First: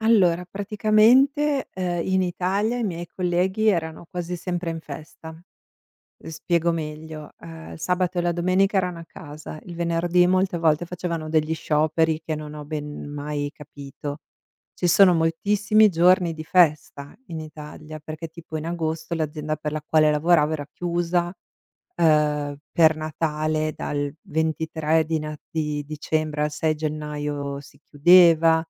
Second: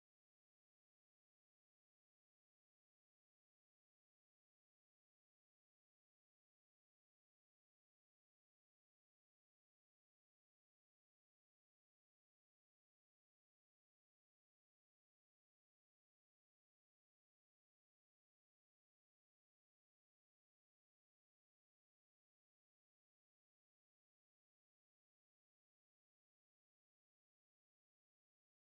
Allora, praticamente, uhm, in Italia, i miei colleghi erano quasi sempre in festa. Uhm, spiego meglio: uhm, il sabato e la domenica erano a casa, il venerdì molte volte facevano degli scioperi che non ho ben mai capito. Ci sono moltissimi giorni di festa in Italia, perché tipo in agosto l'azienda per la quale lavoravo era chiusa, uhm, per Natale dal 23 di Nat di dicembre al 6 gennaio si chiudeva,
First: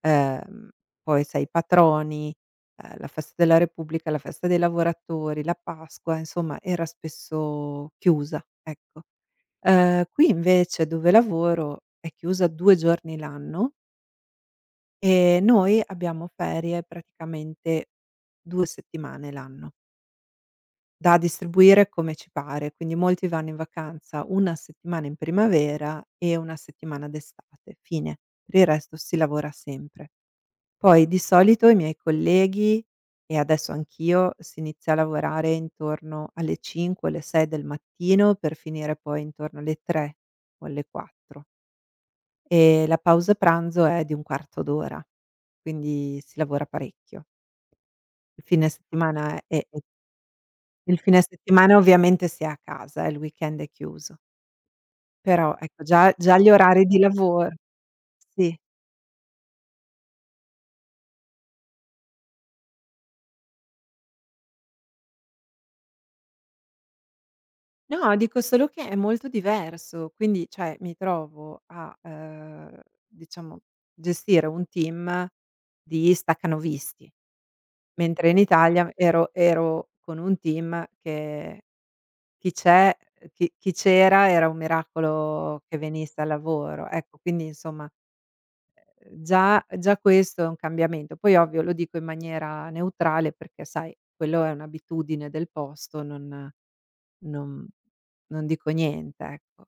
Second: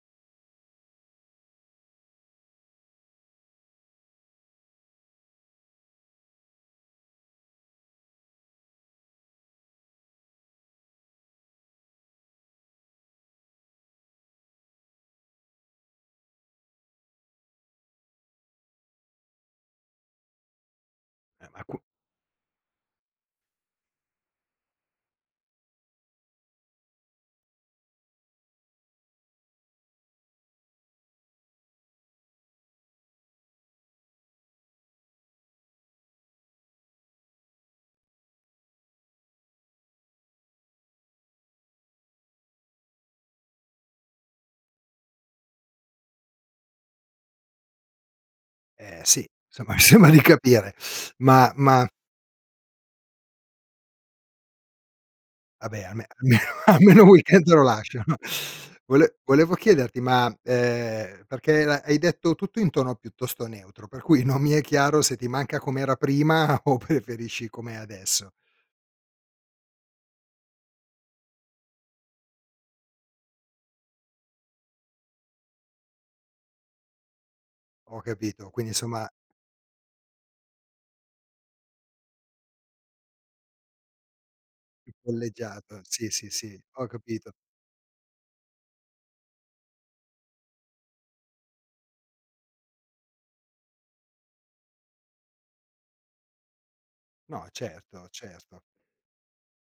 ehm, poi sai patroni, uhm, la festa della Repubblica, la festa dei lavoratori, la Pasqua, insomma era spesso chiusa, ecco. Uhm, qui invece dove lavoro è chiusa 2 giorni l'anno ehm, noi abbiamo ferie praticamente 2 settimane l'anno da E ma q distribuire come ci pare. Quindi molti vanno in vacanza una settimana in primavera e una settimana d'estate fine. Per il resto si lavora sempre. Poi di solito i miei colleghi, e adesso anch'io, si inizia a lavorare intorno alle 5 o alle 6 del mattino per finire poi intorno alle 3 o alle 4. Ehm, la pausa pranzo è di un quarto d'ora, quindi si lavora parecchio. Il fine Eh sì, settimana è somma u sembra di capire, il fine ma settimana ma ovviamente si è a casa, eh, il weekend è chiuso. Però ecco Vabbè alme già già almeno gli orari di almeno un weekend lavor te lo lasciano. sì. Vole volevo chiederti: ma, ehm, perché era hai detto tutto in tono piuttosto neutro, per cui non mi è chiaro se ti manca com'era prima o preferisci com'è No, adesso. dico solo che è molto diverso, quindi cioè mi trovo a, uhm, diciamo gestire un team di stacanovisti, Ho mentre in capito, quindi Italia insomma ero ero con un team che chi c'è chi chi c'era era un Più miracolo che polleggiato, sì, venisse al sì, sì, ho lavoro, ecco. capito. Quindi insomma, ehm, già già questo è un cambiamento. Poi ovvio lo dico in maniera neutrale perché, sai, quello è un'abitudine del posto, non No, non certo, non certo. dico niente, ecco.